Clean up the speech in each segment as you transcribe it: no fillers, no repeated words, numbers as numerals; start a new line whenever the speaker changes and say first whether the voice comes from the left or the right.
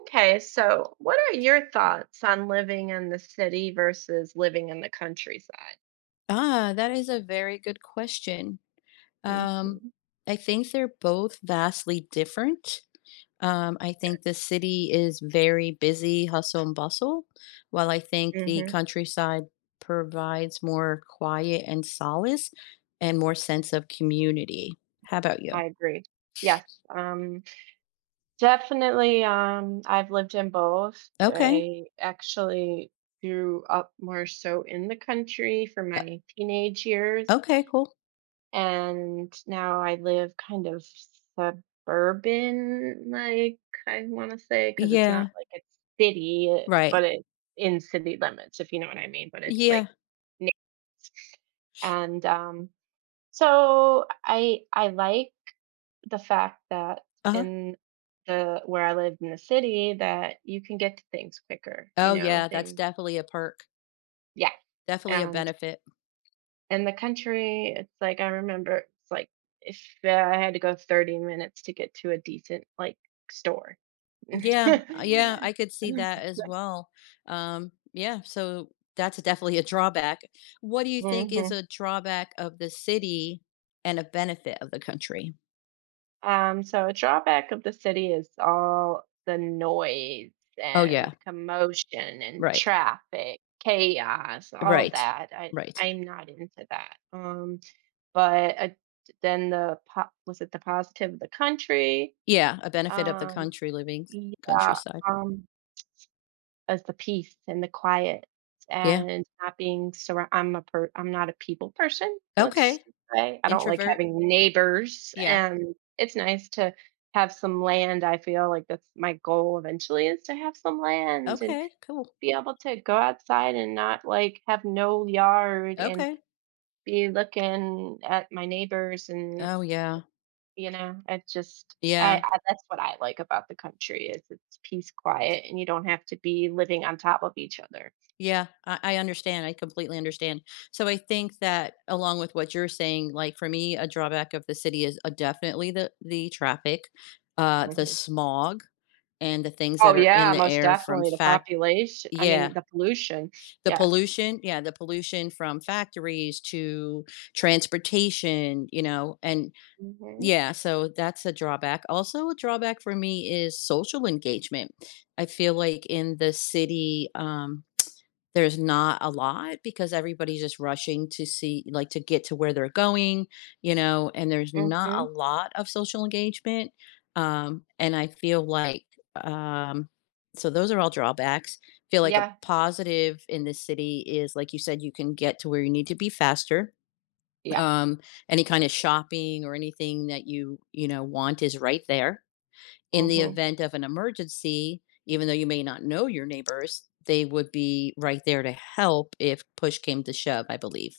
right: Okay, so what are your thoughts on living in the city versus living in the countryside?
left: Ah, that is a very good question. Um,
right: Hmm.
left: I think they're both vastly different. I think the city is very busy, hustle and bustle, while I think
right: Yeah.
left: the
right: Hmm.
left: countryside provides more quiet and solace and more sense of community. How about you?
right: I agree. Yes. Um, Definitely. I've lived in both.
left: Okay.
right: I actually grew up more so in the country for
left: Uh,
right: my teenage years,
left: okay, cool.
right: and now I live kind of suburban, like I want to say, because it's not
left: Yeah,
right: like it's city,
left: right.
right: but it's in city limits, if you know what I mean. But it's
left: Yeah.
right: like, na- and so I like the fact that
left: Uh-huh.
right: in the where I live in the city, that you can get to things quicker, you
left: Oh,
right: know,
left: yeah, that's
right: things.
left: definitely a perk,
right: Yeah,
left: definitely a
right: and
left: benefit.
right: in the country, it's like I remember it's like if I had to go 30 minutes to get to a decent like store.
left: Yeah, yeah, I could see that
right: Hmm.
left: as well. Yeah, so that's definitely a drawback. What do you think is a drawback of the city and a benefit of the country?
right: So a drawback of the city is all the noise
left: Oh yeah,
right: and commotion and
left: right.
right: traffic, chaos, all
left: Right.
right: that. I
left: Right.
right: I'm not into that. But then was it the positive of the country?
left: Yeah, a benefit of the
right: Um,
left: country living
right: yeah.
left: countryside.
right: Um, as the peace and the quiet,
left: Yeah.
right: and not being surround I'm a per I'm not a people person, let's
left: Okay.
right: just say. I don't like
left: Introvert.
right: having neighbors,
left: Yeah.
right: and it's nice to have some land. I feel like that's my goal eventually, is to have some land and
left: Okay, cool.
right: be able to go outside and not, like, have no yard and
left: Okay.
right: be looking at my neighbors and,
left: Oh yeah.
right: you know, it just I
left: Yeah.
right: I that's what I like about the country is it's peace, quiet, and you don't have to be living on top of each other.
left: Yeah, I understand. I completely understand. So I think that along with what you're saying, like for me, a drawback of the city is definitely the traffic, the
right: Mhm.
left: smog, and the things that
right: Oh,
left: are in
right: yeah,
left: the
right: most
left: air from
right: definitely the
left: fact.
right: population, I
left: Yeah,
right: mean, the pollution,
left: the
right: yes.
left: pollution. Yeah, the pollution from factories to transportation. You know, and
right: Mhm,
left: yeah, so that's a drawback. Also, a drawback for me is social engagement. I feel like in the city, there's not a lot because everybody's just rushing to see like, to get to where they're going, you know, and there's not a
right: mhm,
left: lot of social engagement, and I feel like, um so those are all drawbacks. Feel like a
right: yeah,
left: positive in this city is, like you said, you can get to where you need to be faster.
right: yeah,
left: Um, any kind of shopping or anything that you know, want is right there in the
right: mhm,
left: event of an emergency, even though you may not know your neighbors, they would be right there to help if push came to shove, I believe.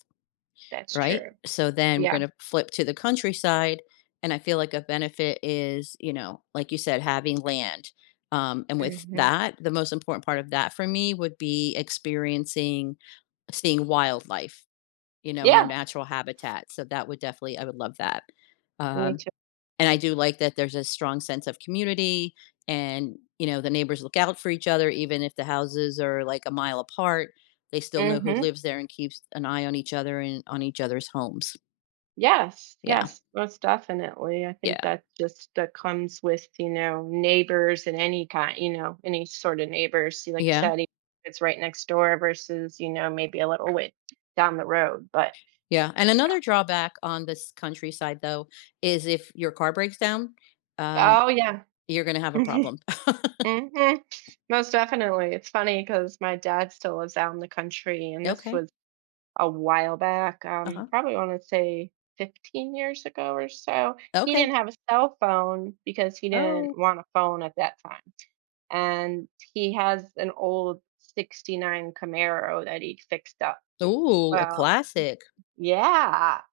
right: that's
left: Right.
right: true.
left: So then we're
right: Yeah,
left: going to flip to the countryside. And I feel like a benefit is, you know, like you said, having land. And with
right: mhm,
left: that, the most important part of that for me would be experiencing seeing wildlife, you know, in their
right: yeah,
left: natural habitat. So that would definitely, I would love that.
right: me
left: Um,
right: too.
left: and I do like that there's a strong sense of community and, you know, the neighbors look out for each other, even if the houses are like a mile apart. They still know who
right: Mhm,
left: lives there and keeps an eye on each other and on each other's homes.
right: yes,
left: Yeah.
right: yes, most definitely. I think
left: Yeah.
right: that just that comes with, you know, neighbors and any sort of neighbors, you like you
left: Yeah.
right: said, if it's right next door versus, you know, maybe a little way down the road, but
left: Yeah. And another drawback on this countryside, though, is if your car breaks down, um,
right: oh, yeah.
left: you're going to have a problem.
right: Mhm. Most definitely. It's funny because my dad still lives out in the country, and this
left: Okay.
right: was a while back.
left: Uh huh.
right: Probably want to say 15 years ago or so. He
left: Okay.
right: didn't have a cell phone because he didn't
left: Oh.
right: want a phone at that time. And he has an old 69 Camaro that he fixed up.
left: Ooh, a
right: Well,
left: classic.
right: yeah.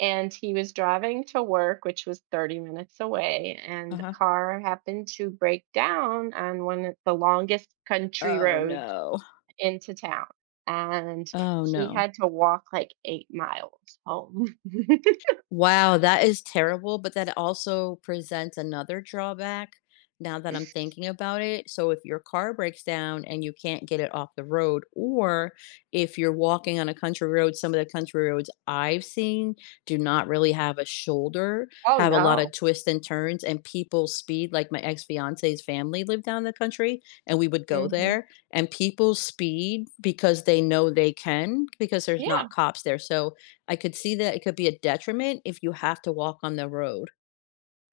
right: And he was driving to work, which was 30 minutes away, and
left: Uh
right: the
left: huh.
right: car happened to break down on one of the longest country
left: Oh,
right: roads
left: no.
right: into town, and
left: Oh,
right: he
left: no.
right: had to walk, like, 8 miles home.
left: Wow, that is terrible, but that also presents another drawback now that I'm thinking about it. So if your car breaks down and you can't get it off the road, or if you're walking on a country road, some of the country roads I've seen do not really have a shoulder,
right: Oh,
left: have a lot of
right: no.
left: twists and turns, and people speed. Like my ex fiance's family lived down the country, and we would go
right: Mhm.
left: there, and people speed because they know they can, because there's not
right: Yeah.
left: cops there. So I could see that it could be a detriment if you have to walk on the road.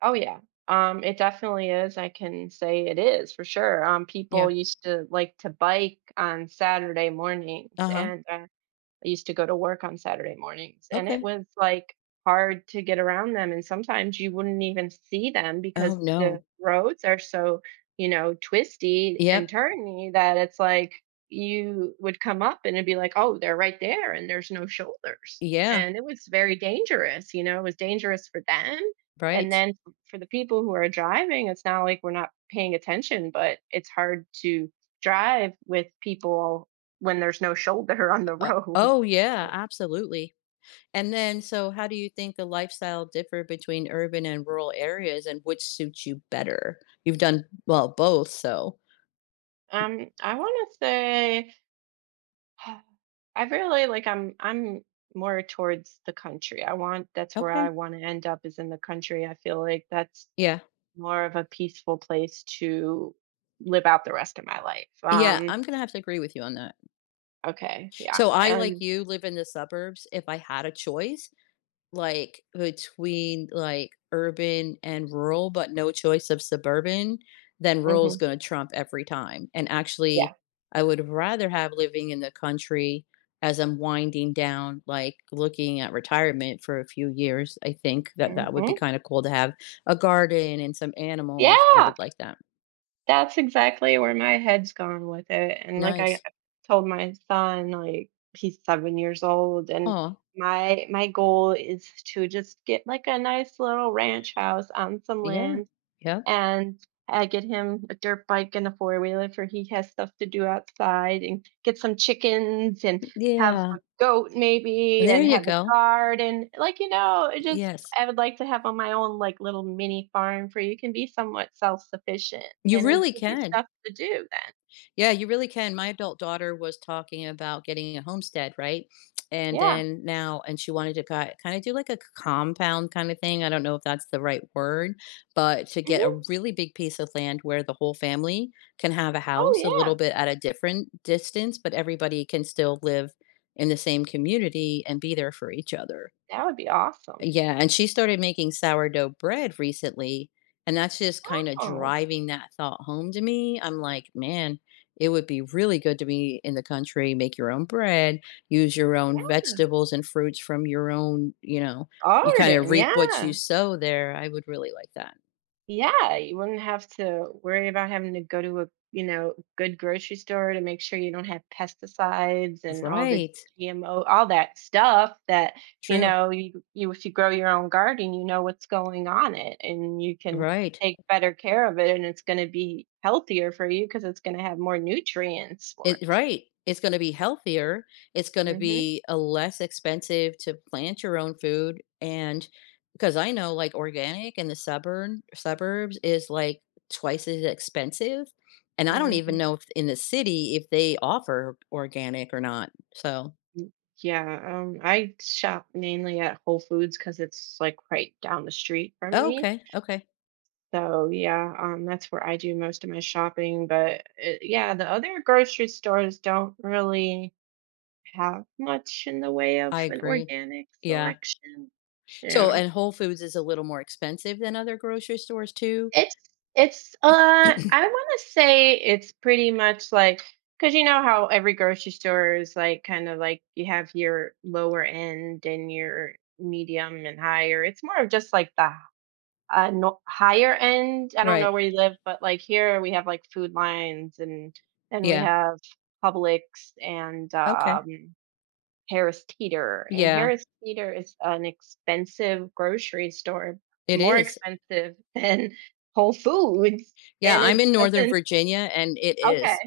right: Oh, yeah. It definitely is. I can say it is for sure.
left: Yeah.
right: People used to like to bike on Saturday mornings,
left: Uh-huh.
right: and I used to go to work on Saturday mornings, and it
left: Okay.
right: was like hard to get around them. And sometimes you wouldn't even see them
left: Oh,
right: because the
left: no.
right: roads are so, you know, twisty and
left: Yep.
right: turny, that it's like you would come up and it'd be like, oh, they're right there and there's no shoulders.
left: Yeah.
right: And it was very dangerous, you know, it was dangerous for them. And
left: Right.
right: then for the people who are driving, it's not like we're not paying attention, but it's hard to drive with people when there's no shoulder on the road.
left: Oh, yeah. Absolutely. And then, so how do you think the lifestyle differ between urban and rural areas and which suits you better? You've done well both, so
right: I want to say I really like, I'm more towards the country. I want That's where
left: okay.
right: I want to end up, is in the country. I feel like that's
left: Yeah.
right: more of a peaceful place to live out the rest of my life.
left: Yeah, I'm gonna have to agree with you on that.
right: Okay, yeah.
left: So I like
right: And
left: you live in the suburbs. If I had a choice, like between like urban and rural, but no choice of suburban, then rural is
right: mhm,
left: going to trump every time. And
right: yeah.
left: actually, I would rather have living in the country as I'm winding down, like looking at retirement for a few years. I think that that would be
right: Mhm.
left: kind of cool to have a garden and some animals. I would
right: Yeah.
left: like that.
right: That's exactly where my head's gone with it, and, like, I
left: Nice.
right: told my son, like, he's 7 years old, and
left: Oh,
right: my goal is to just get, like, a nice little ranch house on some
left: yeah.
right: land,
left: Yeah,
right: and I get him a dirt bike and a four wheeler for he has stuff to do outside, and get some chickens, and have
left: yeah.
right: a goat maybe,
left: There
right: and
left: you
right: have a
left: go.
right: garden. Like, you know, it just
left: Yes.
right: I would like to have on my own like little mini farm for you can be somewhat self sufficient,
left: You
right: and it would
left: really
right: give you
left: can.
right: stuff to do then.
left: Yeah, you really can. My adult daughter was talking about getting a homestead, right? And
right: Yeah.
left: then now, and she wanted to kind of do like a compound kind of thing. I don't know if that's the right word, but to get
right: Hmm.
left: a really big piece of land where the whole family can have a
right: Oh,
left: house a little
right: yeah.
left: bit at a different distance, but everybody can still live in the same community and be there for each other.
right: That would be awesome.
left: Yeah, and she started making sourdough bread recently, and that's just kinda
right: Oh,
left: driving that thought home to me. I'm like, "Man, it would be really good to be in the country, make your own bread, use your
right: yeah.
left: own vegetables and fruits from your own, you know, you kinda
right: Garden,
left: reap what you
right: yeah.
left: sow there." I would really like that.
right: Yeah, you wouldn't have to worry about having to go to a, you know, good grocery store to make sure you don't have pesticides and all the
left: Right.
right: GMO, all that stuff that, you
left: True.
right: know, you if you grow your own garden, you know what's going on it, and you can
left: Right.
right: take better care of it, and it's going to be healthier for you because it's going to have more nutrients for
left: It right. It's gonna be healthier. It's gonna
right: it.
left: be, a less expensive to plant your own food, and because I know, like, organic in the suburbs is, like, twice as expensive, and I don't
right: Hmm.
left: even
right: Hmm.
left: know if in the city if they offer organic or not, so
right: Yeah, I shop mainly at Whole Foods because it's like right down the street from
left: oh,
right: me.
left: okay, okay.
right: So yeah, that's where I do most of my shopping. But yeah, the other grocery stores don't really have much in the way of
left: I
right: an
left: agree.
right: organic
left: Yeah.
right: selection.
left: So
right: Yeah,
left: and Whole Foods is a little more expensive than other grocery stores too?
right: it's it's I want to say it's pretty much like because you know how every grocery store is like kind of like you have your lower end and your medium and higher. It's more of just like the no, higher end. I don't
left: Right.
right: know where you live, but like here we have like food lines, and then we
left: Yeah.
right: have Publix, and
left: Okay.
right: Harris Teeter, and
left: Yeah,
right: Harris Teeter is an expensive grocery store,
left: it
right: more
left: is.
right: expensive than Whole Foods,
left: Yeah,
right: and
left: I'm
right: it
left: in Northern
right: doesn't,
left: Virginia and it
right: okay,
left: is.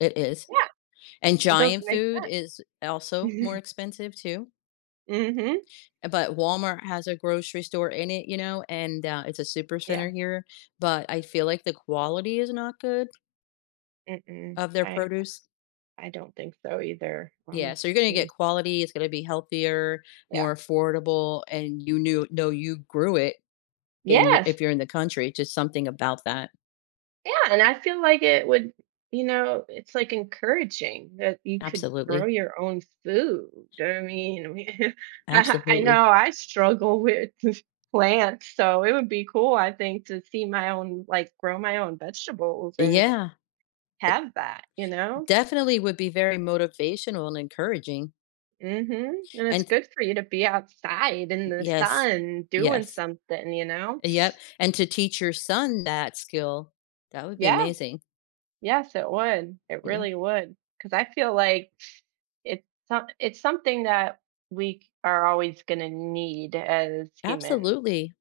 left: It is.
right: yeah,
left: And
right: it
left: Giant
right: doesn't make
left: Food is also
right: sense.
left: more expensive too.
right: Mhm.
left: But Walmart has a grocery store in it, you know, and it's a super
right: Yeah.
left: center here. But I feel like the quality is not good
right: Mm-mm.
left: of their
right: i
left: produce.
right: i don't think so either.
left: Yeah, so you're going
right: I
left: to
right: mean,
left: get quality. It's going to be healthier,
right: yeah,
left: more affordable, and you knew know you grew it in your
right: yes.
left: if you're in the country. Just something about that.
right: Yeah, and I feel like it would, you know, it's like encouraging that you could grow
left: Absolutely,
right: your own food. I mean, I
left: absolutely.
right: know I struggle with plants, so it would be cool, I think, to see my own, like, grow my own vegetables and
left: Yeah,
right: have that, you know?
left: definitely would be very motivational and encouraging,
right: Mm-hmm. And it's
left: and
right: good for you to be outside in the
left: yes,
right: sun doing
left: yes,
right: something, you know?
left: yep, and to teach your son that skill, that would be
right: Yeah,
left: amazing.
right: yes, it would. It
left: Yeah,
right: really would. Because I feel like it's something that we c are always gonna need as humans.
left: absolutely,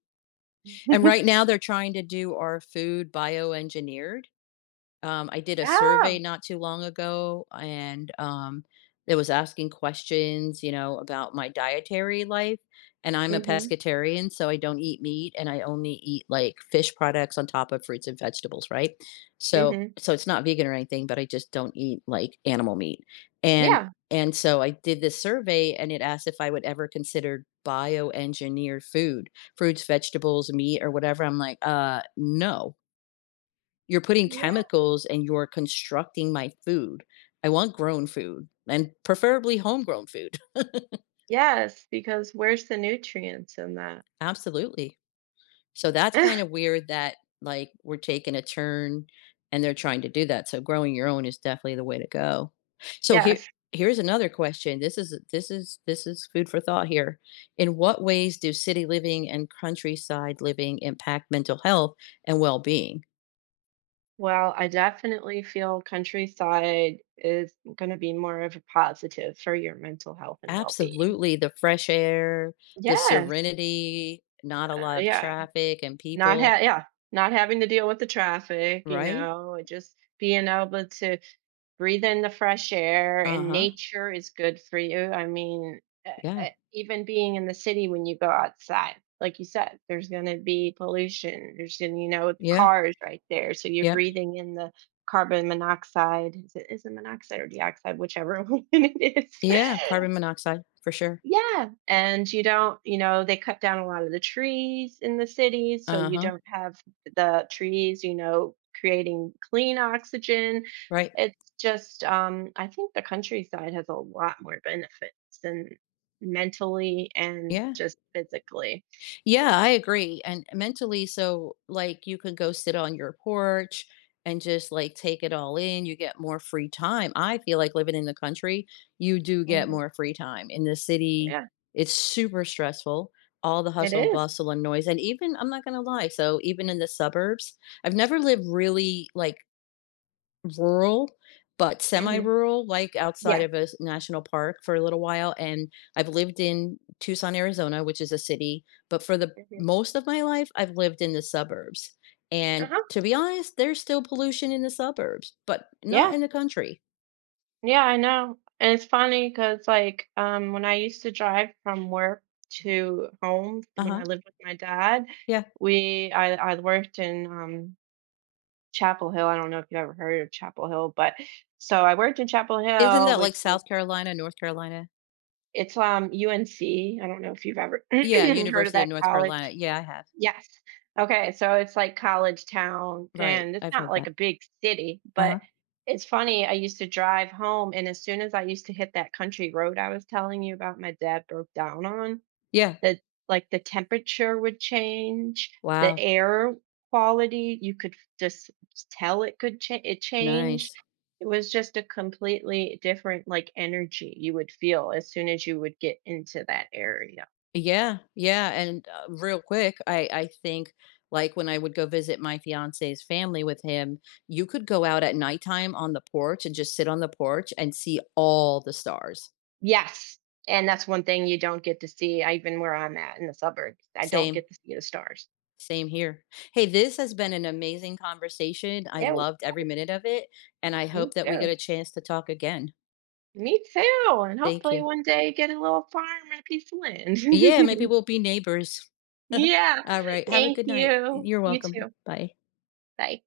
left: and right now they're trying to do our food bioengineered. I did a survey
right: Oh.
left: not too long ago, and it was asking questions, you know, about my dietary life. And I'm a
right: Mhm,
left: pescatarian, so I don't eat meat, and I only eat like fish products on top of fruits and vegetables, right? So,
right: mhm.
left: so it's not vegan or anything, but I just don't eat like animal meat. And
right: Yeah.
left: and so I did this survey, and it asked if I would ever consider bioengineered food, fruits, vegetables, meat, or whatever. I'm like, no, you're putting
right: Yeah.
left: chemicals and you're constructing my food. I want grown food and preferably homegrown food.
right: Yes, because where's the nutrients in that?
left: Absolutely. So that's kind of weird that like we're taking a turn and they're trying to do that. So growing your own is definitely the way to go. So here
right: Yes.
left: here's another question. This is food for thought here. In what ways do city living and countryside living impact mental health and well-being?
right: Well, I definitely feel countryside is gonna be more of a positive for your mental health and well-being.
left: Absolutely, the fresh air, the
right: Yes,
left: serenity, not a lot of
right: yeah.
left: traffic and
right: Not
left: people,
right: ha yeah, not having to deal with the traffic, you
left: right?
right: know, just being able to breathe in the fresh air, and
left: Uh-huh,
right: nature is good for you, I mean,
left: yeah,
right: even being in the city when you go outside, like you said, there's going to be pollution, there's going to, you know,
left: yeah,
right: cars right there, so you're
left: yep,
right: breathing in the carbon monoxide, is it monoxide or dioxide, whichever one it is.
left: yeah, carbon monoxide for sure.
right: Yeah, and you don't, you know, they cut down a lot of the trees in the cities, so you
left: Uh-huh,
right: don't have the trees, you know, creating clean oxygen.
left: right,
right: It's just, I think the countryside has a lot more benefits than mentally and
left: yeah.
right: just physically.
left: Yeah, I agree. And mentally, so like you can go sit on your porch and just like take it all in. You get more free time. I feel like living in the country, you do get
right: Mhm.
left: more free time. In the city,
right: Yeah,
left: it's super stressful. All the
right: it
left: hustle and
right: is.
left: bustle and noise. And even, I'm not going to lie. So, even in the suburbs, I've never lived really like rural, but
right: Mhm.
left: semi-rural, like outside
right: Yeah.
left: of a national park for a little while. And I've lived in Tucson, Arizona, which is a city, but for the
right: Mhm.
left: most of my life, I've lived in the suburbs. And
right: Uh-huh.
left: to be honest, there's still pollution in the suburbs, but not
right: Yeah.
left: in the country.
right: Yeah, I know. And it's funny because like, when I used to drive from work to home
left: Uh
right: when
left: huh.
right: I lived with my dad,
left: Yeah.
right: we I worked in, Chapel Hill. I don't know if you've ever heard of Chapel Hill, but so I worked in Chapel
left: Isn't
right: Hill,
left: that like
right: which was
left: South Carolina, North Carolina?
right: it's, UNC. I don't know if you've ever
left: Yeah.
right: heard of
left: University of
right: that
left: North Carolina.
right: college.
left: Yeah, I have.
right: Yes. Okay, so it's like college town,
left: Right.
right: and it's
left: I've
right: not
left: heard
right: like
left: that.
right: a big city,
left: Uh
right: but
left: huh.
right: it's funny, I used to drive home, and as soon as I used to hit that country road I was telling you about my dad broke down on,
left: Yeah.
right: the like the temperature would change, the
left: Wow.
right: air quality, you could just tell it changed.
left: Nice.
right: It was just a completely different like energy you would feel as soon as you would get into that area.
left: Yeah, yeah, and, real quick, I think, like, when I would go visit my fiance's family with him, you could go out at nighttime on the porch and just sit on the porch and see all the stars.
right: Yes. And that's one thing you don't get to see, I even where I'm at in the suburbs, I don't
left: Same,
right: get to see the stars.
left: same here. Hey, this has been an amazing conversation. I
right: Yeah,
left: loved every minute of it, and I
right: me
left: hope that we get
right: too.
left: a chance to talk again.
right: Me too, and
left: Thank
right: hopefully
left: you.
right: one day get a little farm and a piece of land.
left: Yeah, maybe we'll be neighbors.
right: Yeah.
left: Alright, have a
right: Thank
left: good night.
right: you.
left: You're
right: You
left: welcome.
right: too.
left: Bye.
right: Bye.